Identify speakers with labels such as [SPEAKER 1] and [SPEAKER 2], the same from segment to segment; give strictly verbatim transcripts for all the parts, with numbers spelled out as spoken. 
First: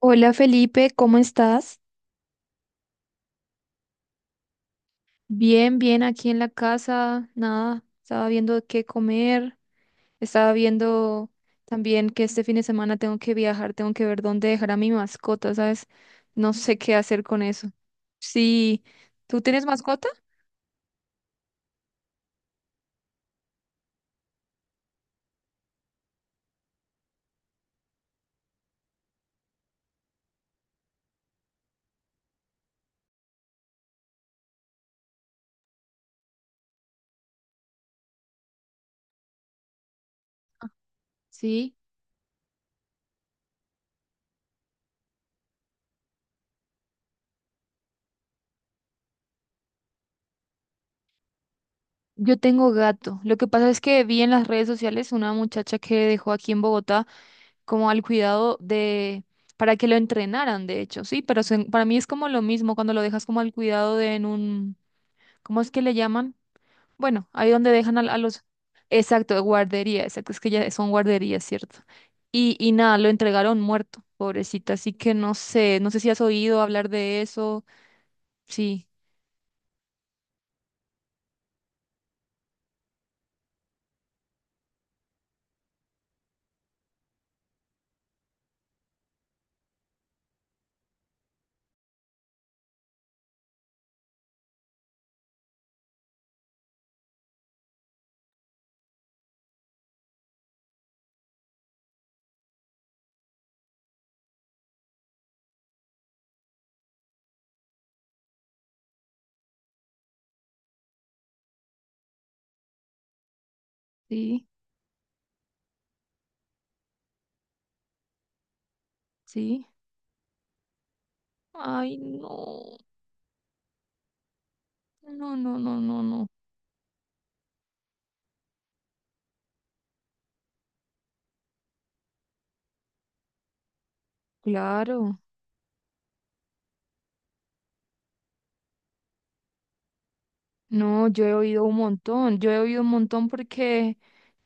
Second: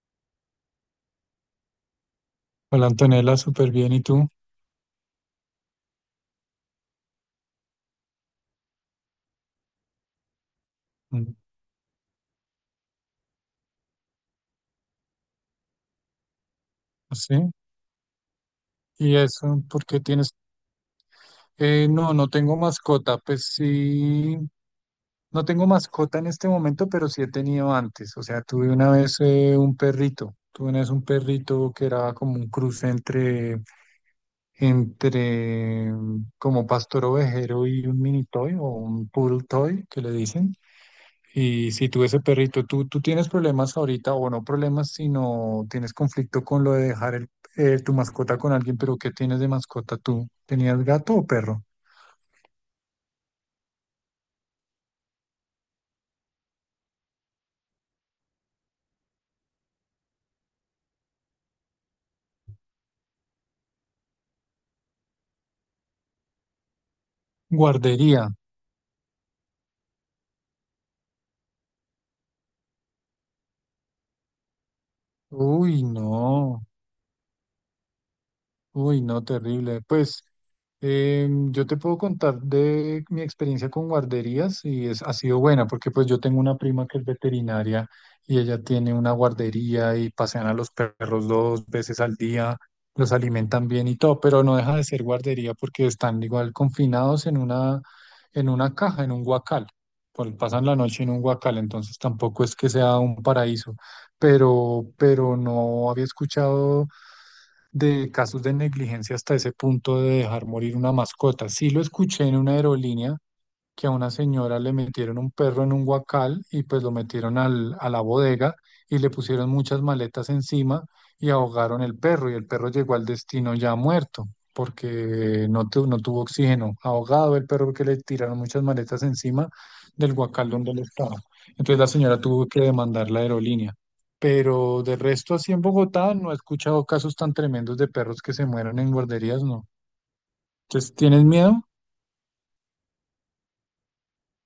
[SPEAKER 1] Hola Felipe, ¿cómo estás?
[SPEAKER 2] Hola Antonella, súper bien. ¿Y tú?
[SPEAKER 1] Bien, bien, aquí en la casa, nada, estaba viendo qué comer, estaba viendo
[SPEAKER 2] Mm,
[SPEAKER 1] también que este fin de semana tengo que viajar, tengo que ver dónde dejar a mi mascota, ¿sabes? No sé qué hacer
[SPEAKER 2] pues sí.
[SPEAKER 1] con eso. Sí,
[SPEAKER 2] ¿Y
[SPEAKER 1] ¿tú
[SPEAKER 2] eso?
[SPEAKER 1] tienes
[SPEAKER 2] ¿Por qué
[SPEAKER 1] mascota?
[SPEAKER 2] tienes? Eh, no, no tengo mascota. Pues sí, no tengo mascota en este momento, pero sí he tenido antes. O sea, tuve una vez eh, un perrito. Tuve una vez un perrito que era como un cruce entre, entre mm, como pastor ovejero y un mini toy o un poodle toy, que le dicen. Y
[SPEAKER 1] Sí,
[SPEAKER 2] si tú ese perrito, tú, tú tienes problemas ahorita, o no problemas, sino tienes conflicto con lo de dejar el- eh, tu mascota con alguien, pero ¿qué tienes de mascota tú? ¿Tenías gato o perro?
[SPEAKER 1] yo tengo gato. Lo que pasa es que vi en las redes sociales una muchacha que dejó aquí en Bogotá como al cuidado de, para que lo entrenaran, de hecho, sí, pero se- para mí es como lo mismo cuando lo dejas como al cuidado de en un ¿cómo es que le llaman? Bueno, ahí donde dejan al- a,
[SPEAKER 2] Guardería.
[SPEAKER 1] los... Exacto, guardería, exacto, es que ya son guarderías, ¿cierto? Y, y nada, lo entregaron muerto, pobrecita, así que no sé,
[SPEAKER 2] Uy,
[SPEAKER 1] no sé si has oído
[SPEAKER 2] no.
[SPEAKER 1] hablar de eso. Sí,
[SPEAKER 2] Uy, no, terrible. Pues em, yo te puedo contar de mi experiencia con guarderías y es, ha sido buena porque pues yo tengo una prima que es veterinaria y ella tiene una guardería y pasean a los perros dos veces al día, los alimentan bien y todo, pero no deja de ser guardería porque están igual confinados en una, en una caja, en un guacal. Pues, pasan la noche en un guacal, entonces tampoco es que sea un paraíso, pero, pero no había escuchado de casos de negligencia hasta ese punto de dejar morir una mascota. Sí lo escuché en una aerolínea que a una
[SPEAKER 1] sí,
[SPEAKER 2] señora le metieron un perro en un guacal y pues lo metieron al- a la bodega y le pusieron
[SPEAKER 1] sí.
[SPEAKER 2] muchas maletas encima y ahogaron el
[SPEAKER 1] Ay,
[SPEAKER 2] perro y el perro
[SPEAKER 1] no,
[SPEAKER 2] llegó al destino ya muerto
[SPEAKER 1] no,
[SPEAKER 2] porque
[SPEAKER 1] no,
[SPEAKER 2] no,
[SPEAKER 1] no,
[SPEAKER 2] tu- no
[SPEAKER 1] no, no.
[SPEAKER 2] tuvo oxígeno, ahogado el perro porque le tiraron muchas maletas encima del guacal donde él estaba. Entonces la señora tuvo que demandar la aerolínea. Pero de
[SPEAKER 1] Claro,
[SPEAKER 2] resto, así en Bogotá no he escuchado casos tan tremendos de perros que se mueran en guarderías, no. Entonces,
[SPEAKER 1] no,
[SPEAKER 2] ¿tienes
[SPEAKER 1] yo he
[SPEAKER 2] miedo?
[SPEAKER 1] oído un montón, yo he oído un montón porque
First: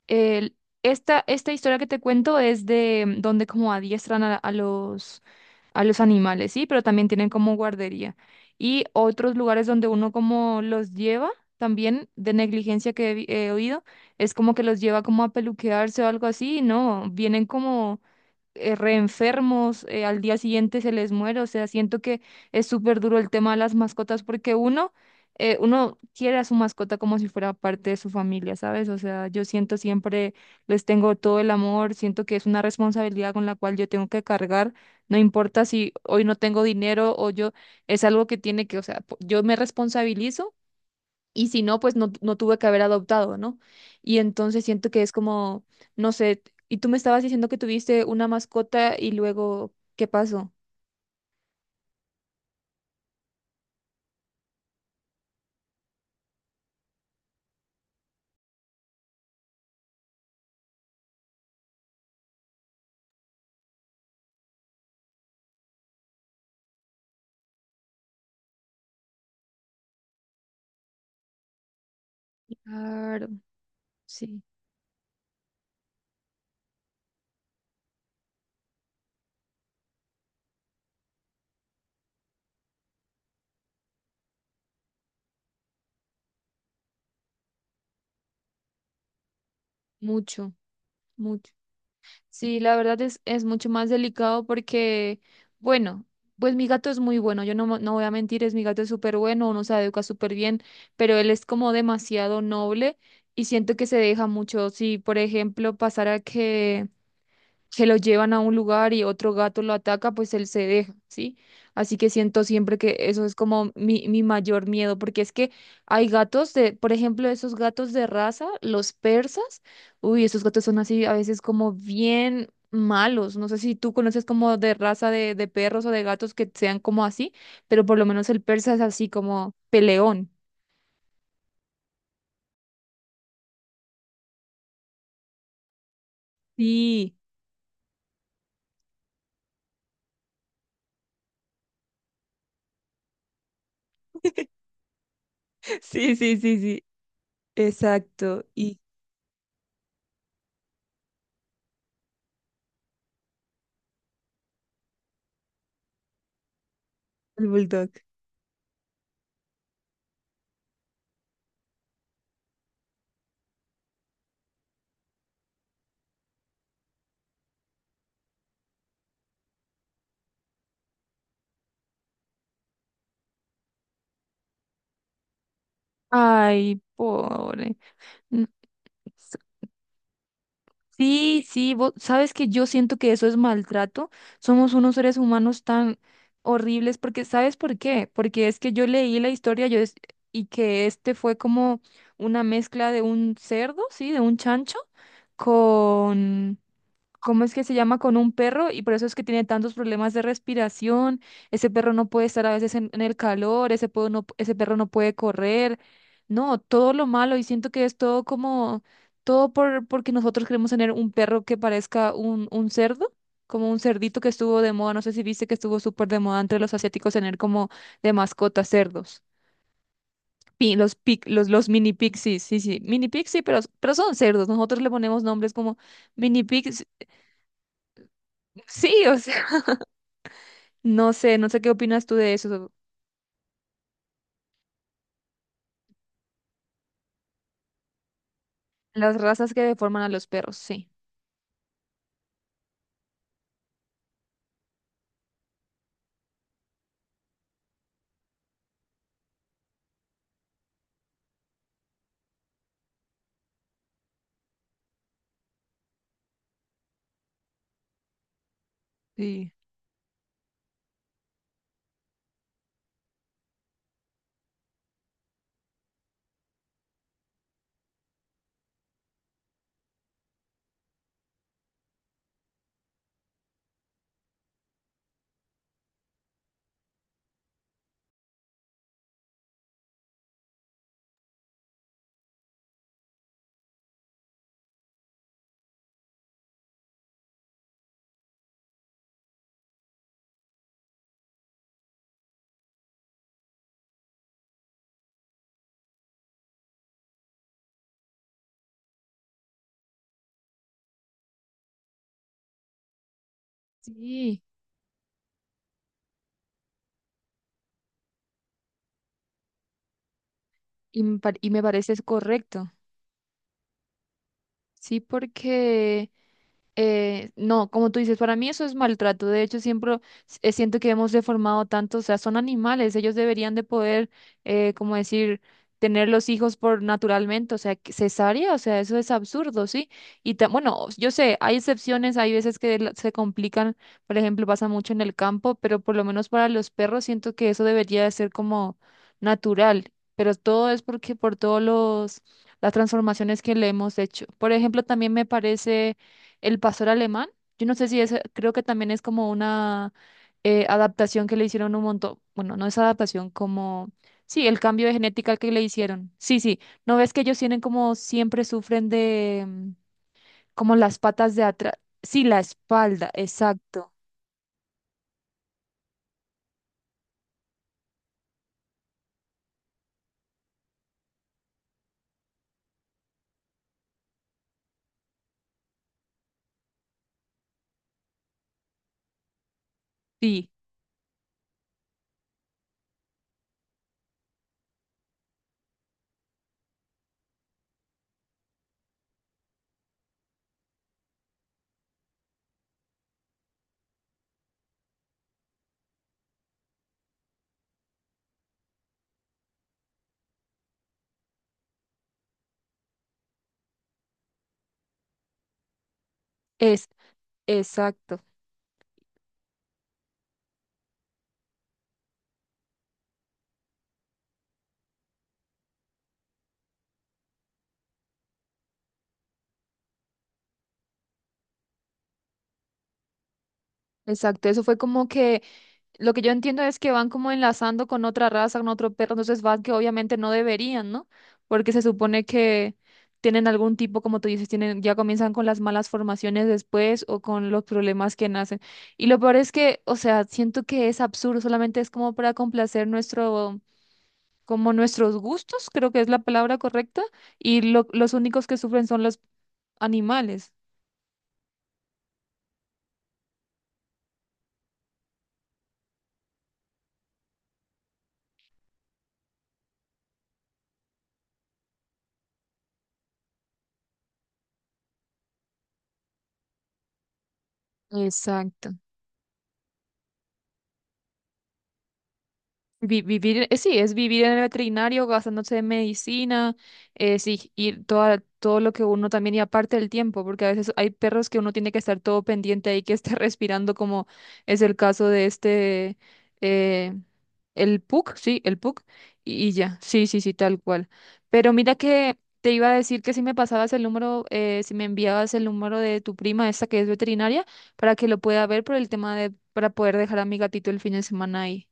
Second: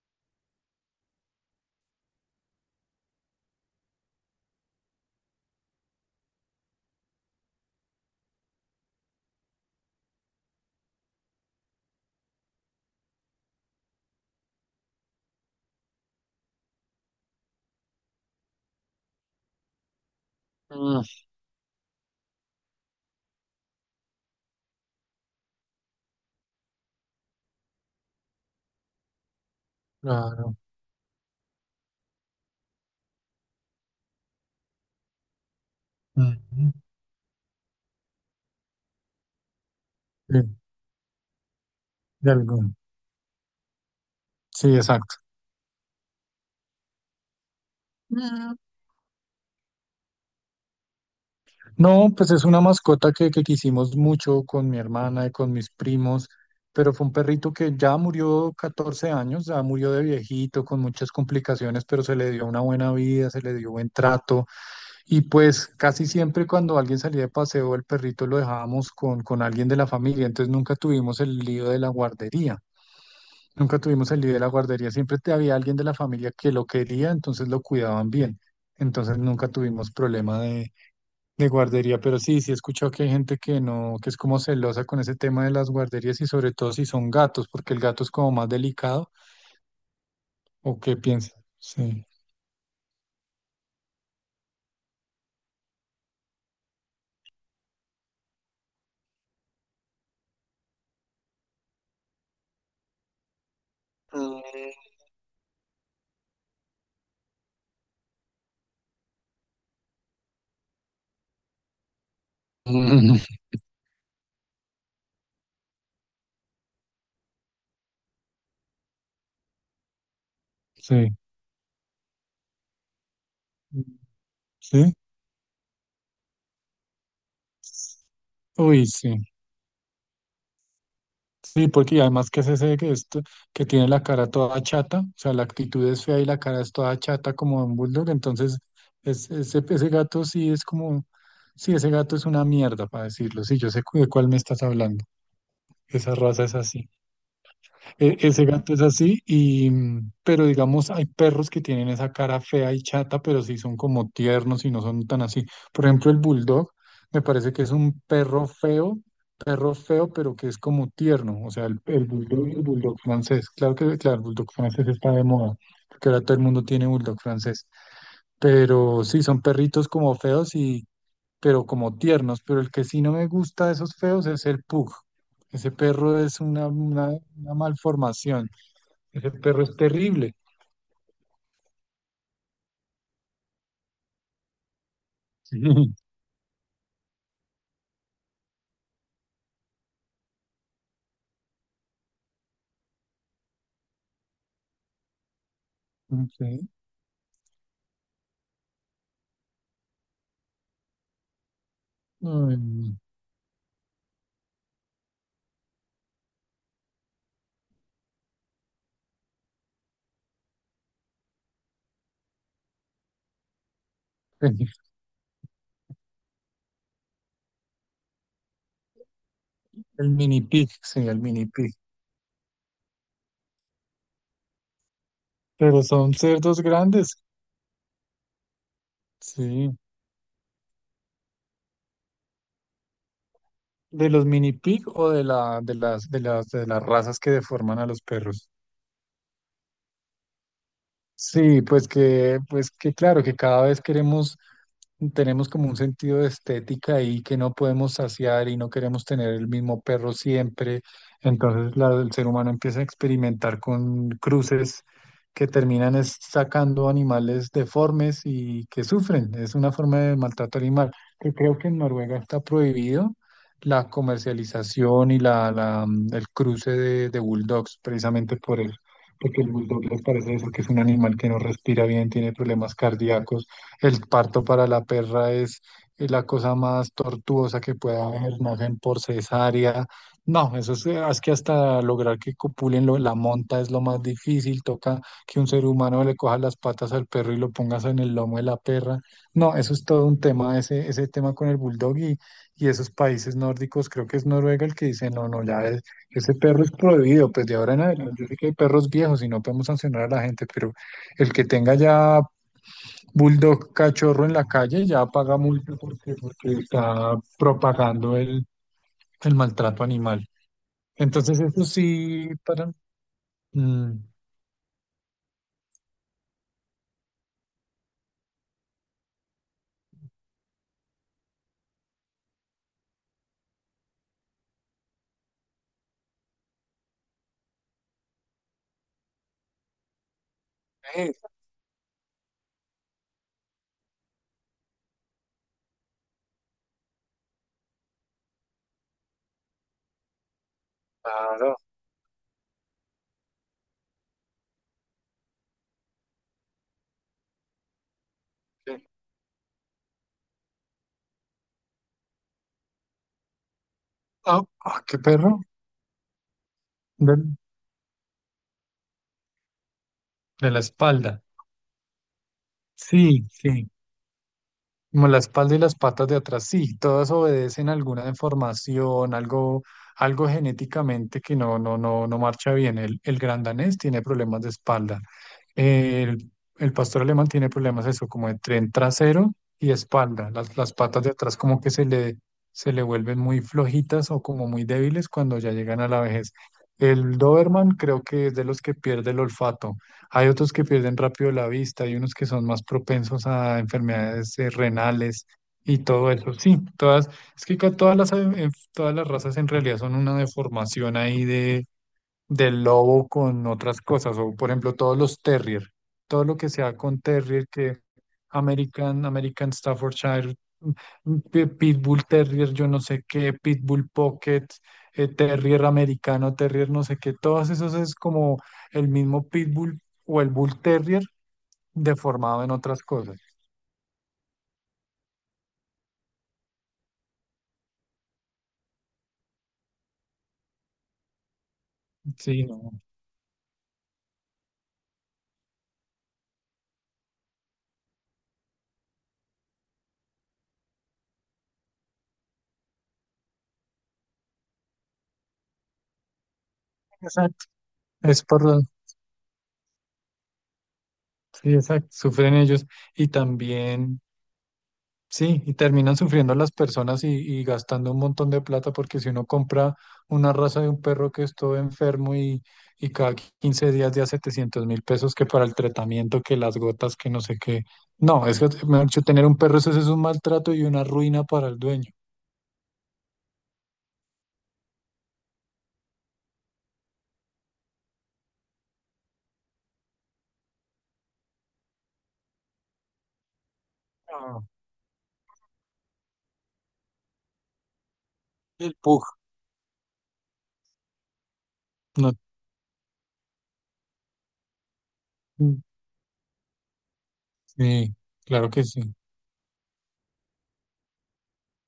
[SPEAKER 1] el- esta, esta historia que te cuento es de mm, donde como adiestran a, a los... a los animales, sí, pero también tienen como guardería. Y otros lugares donde uno como los lleva, también de negligencia que he, vi- he oído, es como que los lleva como a peluquearse o algo así, no, vienen como eh, reenfermos, eh, al día siguiente se
[SPEAKER 2] Mm,
[SPEAKER 1] les muere, o sea, siento que es súper duro el tema de las mascotas porque uno, eh, uno quiere a su mascota como si fuera parte de su familia, ¿sabes? O sea, yo siento siempre,
[SPEAKER 2] claro.
[SPEAKER 1] les tengo todo el amor, siento que es una responsabilidad con la cual yo tengo que cargar, no importa si hoy no tengo
[SPEAKER 2] Mm,
[SPEAKER 1] dinero o yo, es algo que tiene que, o sea, po- yo me responsabilizo
[SPEAKER 2] sí.
[SPEAKER 1] y si no, pues no,
[SPEAKER 2] De
[SPEAKER 1] no tuve que
[SPEAKER 2] algún.
[SPEAKER 1] haber adoptado, ¿no? Y entonces
[SPEAKER 2] Sí,
[SPEAKER 1] siento que es
[SPEAKER 2] exacto.
[SPEAKER 1] como, no sé, y tú me estabas diciendo que tuviste una
[SPEAKER 2] Mm,
[SPEAKER 1] mascota y luego, ¿qué pasó?
[SPEAKER 2] no, pues es una mascota que, que quisimos mucho con mi hermana y con mis primos, pero fue un perrito que ya murió catorce años, ya murió de viejito, con muchas complicaciones, pero se le dio una buena vida, se le dio buen trato. Y pues casi siempre cuando alguien salía de paseo, el perrito lo dejábamos con, con alguien de la familia, entonces nunca tuvimos el lío de la guardería.
[SPEAKER 1] Claro,
[SPEAKER 2] Nunca tuvimos el líder de
[SPEAKER 1] sí,
[SPEAKER 2] la guardería, siempre te había alguien de la familia que lo quería, entonces lo cuidaban bien. Entonces nunca tuvimos problema de, de guardería, pero sí, sí he escuchado que hay gente que no, que es como celosa con ese tema de las guarderías y sobre todo si son gatos, porque el gato es como más delicado,
[SPEAKER 1] mucho,
[SPEAKER 2] ¿o qué piensas?
[SPEAKER 1] mucho.
[SPEAKER 2] Sí.
[SPEAKER 1] Sí, la verdad es, es mucho más delicado porque, bueno, pues mi gato es muy bueno, yo no, mo- no voy a mentir, es mi gato es súper bueno, uno se educa súper bien, pero él es como demasiado noble y siento que se deja mucho.
[SPEAKER 2] Mm.
[SPEAKER 1] Si, por ejemplo, pasara que se lo llevan a un lugar y otro gato lo ataca, pues él se deja, ¿sí? Así que siento siempre que eso es como mi, mi mayor miedo, porque es que hay gatos de, por ejemplo, esos gatos de raza, los persas, uy, esos gatos son así
[SPEAKER 2] Sí.
[SPEAKER 1] a veces como bien malos, no sé si tú conoces como de
[SPEAKER 2] Sí.
[SPEAKER 1] raza de, de perros o de gatos que sean como así, pero por lo menos el persa es
[SPEAKER 2] Uy,
[SPEAKER 1] así
[SPEAKER 2] sí.
[SPEAKER 1] como peleón.
[SPEAKER 2] Sí, porque además que es ese que, esto, que tiene la cara toda chata, o sea, la actitud es fea y la cara es toda
[SPEAKER 1] Sí,
[SPEAKER 2] chata como un bulldog, entonces es, ese, ese gato sí es como, sí, ese gato es una mierda, para decirlo, sí, yo sé cu- de cuál me estás hablando, esa
[SPEAKER 1] sí, sí,
[SPEAKER 2] raza es
[SPEAKER 1] sí, sí,
[SPEAKER 2] así. E- Ese
[SPEAKER 1] exacto.
[SPEAKER 2] gato
[SPEAKER 1] Y
[SPEAKER 2] es así, y, mm, pero digamos, hay perros que tienen esa cara fea y chata, pero sí son como tiernos y no son tan así. Por ejemplo, el bulldog me
[SPEAKER 1] el
[SPEAKER 2] parece que es
[SPEAKER 1] bulldog.
[SPEAKER 2] un perro feo, perro feo, pero que es como tierno. O sea, el, el bulldog y el bulldog francés. Claro que, claro, el bulldog francés está de moda, porque ahora todo el mundo tiene bulldog francés. Pero sí, son perritos como feos y, pero como tiernos. Pero el que sí no me gusta de esos feos es el pug. Ese perro es una,
[SPEAKER 1] Ay,
[SPEAKER 2] una, una
[SPEAKER 1] pobre.
[SPEAKER 2] malformación. Ese perro es terrible.
[SPEAKER 1] Sí, sí, vos sabes que yo siento que eso es maltrato. Somos unos seres
[SPEAKER 2] Sí.
[SPEAKER 1] humanos tan horribles porque, ¿sabes por qué? Porque es que yo leí la historia yo es- y que este fue como una mezcla de un cerdo, sí, de un chancho
[SPEAKER 2] Ok.
[SPEAKER 1] con
[SPEAKER 2] Ay,
[SPEAKER 1] ¿cómo es que se llama con un perro? Y por eso es que tiene tantos problemas de respiración. Ese perro no puede estar a veces en,
[SPEAKER 2] no.
[SPEAKER 1] en el calor, ese, puedo no- ese perro no puede correr. No, todo lo malo. Y siento que es todo como, todo por, porque nosotros queremos tener un perro que parezca un, un cerdo, como un cerdito que estuvo de moda. No sé si viste que estuvo súper de moda entre los asiáticos tener como de mascota cerdos.
[SPEAKER 2] El mini pig,
[SPEAKER 1] Pi- Los,
[SPEAKER 2] sí, el
[SPEAKER 1] pi-
[SPEAKER 2] mini
[SPEAKER 1] los, los
[SPEAKER 2] pig.
[SPEAKER 1] mini pixies, sí, sí, sí. Mini pixies, pero, pero son cerdos. Nosotros le ponemos nombres como
[SPEAKER 2] Pero son
[SPEAKER 1] mini
[SPEAKER 2] cerdos
[SPEAKER 1] pixies.
[SPEAKER 2] grandes,
[SPEAKER 1] Sí, o sea.
[SPEAKER 2] sí.
[SPEAKER 1] No sé, no sé qué opinas tú de eso.
[SPEAKER 2] ¿De los mini pig o de la, de las, de las, de las razas que deforman a los perros?
[SPEAKER 1] Las razas que deforman a los perros, sí.
[SPEAKER 2] Sí, pues que, pues que claro, que cada vez queremos, tenemos como un sentido de estética y que no podemos saciar y no queremos tener el mismo perro siempre. Entonces la- el ser humano empieza a experimentar con cruces que terminan es sacando animales deformes y que sufren.
[SPEAKER 1] Sí.
[SPEAKER 2] Es una forma de maltrato animal que creo que en Noruega está prohibido la comercialización y la, la, mm, el cruce de, de bulldogs precisamente por el porque el bulldog les parece eso, que es un animal que no respira bien, tiene problemas cardíacos. El parto para la perra es eh, la cosa más tortuosa que pueda haber, nacen por cesárea. No, eso es, eh, es que hasta lograr que copulen lo- la monta es lo más difícil, toca que un ser humano le coja las patas al perro y lo pongas en el lomo de la perra. No, eso es todo un tema, ese, ese tema con el bulldog y, y esos países nórdicos, creo que es Noruega el que dice, no, no, ya es ese perro es prohibido, pues de ahora en adelante. Yo sé que hay perros viejos y no podemos sancionar a la gente, pero el que tenga ya bulldog cachorro en
[SPEAKER 1] Sí,
[SPEAKER 2] la calle ya paga multa porque, porque está propagando el, el maltrato animal.
[SPEAKER 1] y me, par-
[SPEAKER 2] Entonces,
[SPEAKER 1] y me
[SPEAKER 2] eso
[SPEAKER 1] parece es
[SPEAKER 2] sí,
[SPEAKER 1] correcto.
[SPEAKER 2] para. mm,
[SPEAKER 1] Sí, porque Eh, no, como tú dices, para mí eso es maltrato. De hecho, siempre eh, siento que hemos deformado tanto, o sea, son animales, ellos deberían de poder, eh, como decir, tener los hijos por naturalmente, o sea, que- cesárea, o sea, eso es absurdo, ¿sí? Y ta- bueno, yo
[SPEAKER 2] eh,
[SPEAKER 1] sé, hay excepciones, hay veces que la- se complican, por ejemplo, pasa mucho en el campo, pero por lo menos para los perros siento que eso debería de ser como natural, pero todo es porque por
[SPEAKER 2] claro.
[SPEAKER 1] todos los las transformaciones que le hemos hecho. Por ejemplo, también me parece el pastor alemán, yo no sé si es, creo que
[SPEAKER 2] Sí.
[SPEAKER 1] también es como una eh, adaptación que le hicieron un montón, bueno, no es adaptación, como, sí,
[SPEAKER 2] Ah,
[SPEAKER 1] el cambio
[SPEAKER 2] ah,
[SPEAKER 1] de
[SPEAKER 2] qué
[SPEAKER 1] genética
[SPEAKER 2] perro.
[SPEAKER 1] que le hicieron. Sí, sí, ¿no ves
[SPEAKER 2] De,
[SPEAKER 1] que ellos tienen como siempre sufren de mm,
[SPEAKER 2] de la
[SPEAKER 1] como las
[SPEAKER 2] espalda.
[SPEAKER 1] patas de atrás? Sí, la espalda,
[SPEAKER 2] Sí, sí.
[SPEAKER 1] exacto.
[SPEAKER 2] Como la espalda y las patas de atrás, sí, todas obedecen a alguna deformación, algo, algo genéticamente que no, no, no, no marcha bien. El, el gran danés tiene problemas de espalda. El, el pastor alemán tiene problemas eso, como de tren trasero y espalda.
[SPEAKER 1] Sí,
[SPEAKER 2] Las, las patas de atrás como que se le, se le vuelven muy flojitas o como muy débiles cuando ya llegan a la vejez. El Doberman creo que es de los que pierde el olfato. Hay otros que pierden rápido la vista, hay unos que son más propensos a enfermedades eh, renales y todo eso. Sí, todas, es que ca- todas las, eh, todas las razas en realidad son una deformación ahí del lobo con otras cosas, o por ejemplo todos los terrier, todo lo que sea
[SPEAKER 1] es,
[SPEAKER 2] con terrier, que
[SPEAKER 1] exacto,
[SPEAKER 2] American, American Staffordshire, mm, pi- Pitbull Terrier, yo no sé qué, Pitbull Pocket, eh, Terrier americano, Terrier no sé qué, todas esas es como el mismo Pitbull o el Bull Terrier deformado en otras cosas.
[SPEAKER 1] exacto. Eso fue como que lo que yo entiendo es que van como enlazando con otra raza, con otro perro, entonces van que obviamente no deberían, ¿no? Porque se supone
[SPEAKER 2] Sí,
[SPEAKER 1] que
[SPEAKER 2] no.
[SPEAKER 1] tienen algún tipo, como tú dices, tienen, ya comienzan con las malas formaciones después o con los problemas que nacen. Y lo peor es que, o sea, siento que es absurdo, solamente es como para complacer nuestro, como nuestros gustos, creo que es la palabra correcta,
[SPEAKER 2] Exacto.
[SPEAKER 1] y lo- los
[SPEAKER 2] Es
[SPEAKER 1] únicos que
[SPEAKER 2] por,
[SPEAKER 1] sufren son los animales.
[SPEAKER 2] sí, exacto, sufren ellos y también sí, y terminan sufriendo las personas y, y gastando un montón de plata porque si uno compra una raza de un perro que es todo enfermo y, y cada quince días ya setecientos mil pesos que para el tratamiento, que las gotas, que no sé qué. No, es que,
[SPEAKER 1] Exacto.
[SPEAKER 2] mejor dicho, tener un perro eso, sí es un maltrato y una ruina para el dueño.
[SPEAKER 1] Vi- vivir, eh, sí, es vivir en el veterinario gastándose en medicina, eh, sí, y toda, todo lo que uno también, y aparte el tiempo, porque a veces hay perros que uno tiene que estar todo pendiente ahí, que esté respirando, como
[SPEAKER 2] No.
[SPEAKER 1] es el caso de este, eh, el pug sí, el
[SPEAKER 2] El
[SPEAKER 1] pug
[SPEAKER 2] pug.
[SPEAKER 1] y, y ya, sí, sí, sí, tal cual. Pero mira
[SPEAKER 2] No,
[SPEAKER 1] que te iba a decir que si me pasabas el número, eh, si me enviabas el
[SPEAKER 2] mm,
[SPEAKER 1] número de tu prima, esta que es veterinaria, para
[SPEAKER 2] sí,
[SPEAKER 1] que lo pueda
[SPEAKER 2] claro
[SPEAKER 1] ver
[SPEAKER 2] que
[SPEAKER 1] por el
[SPEAKER 2] sí.
[SPEAKER 1] tema de, para poder dejar a mi gatito el fin de semana ahí.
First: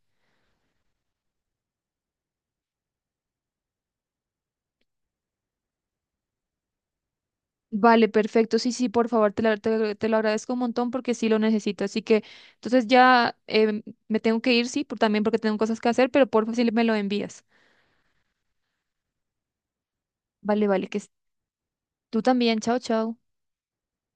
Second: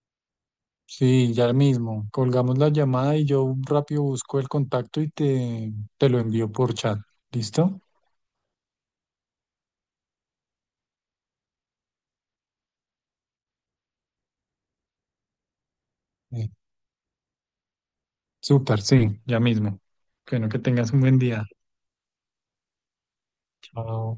[SPEAKER 2] Sí, ya mismo. Colgamos la llamada y yo rápido busco el contacto y te, te lo envío por chat. ¿Listo?
[SPEAKER 1] Vale, perfecto. Sí, sí, por favor, te lo, te, te lo agradezco un montón porque sí lo necesito. Así que, entonces ya em, me tengo que ir, sí, por, también porque tengo cosas que hacer, pero por
[SPEAKER 2] Sí.
[SPEAKER 1] favor, sí me lo envías.
[SPEAKER 2] Súper, sí, ya mismo. Bueno, que
[SPEAKER 1] Vale, vale,
[SPEAKER 2] tengas
[SPEAKER 1] que
[SPEAKER 2] un
[SPEAKER 1] es-
[SPEAKER 2] buen día.
[SPEAKER 1] tú también. Chao, chao.
[SPEAKER 2] Chao.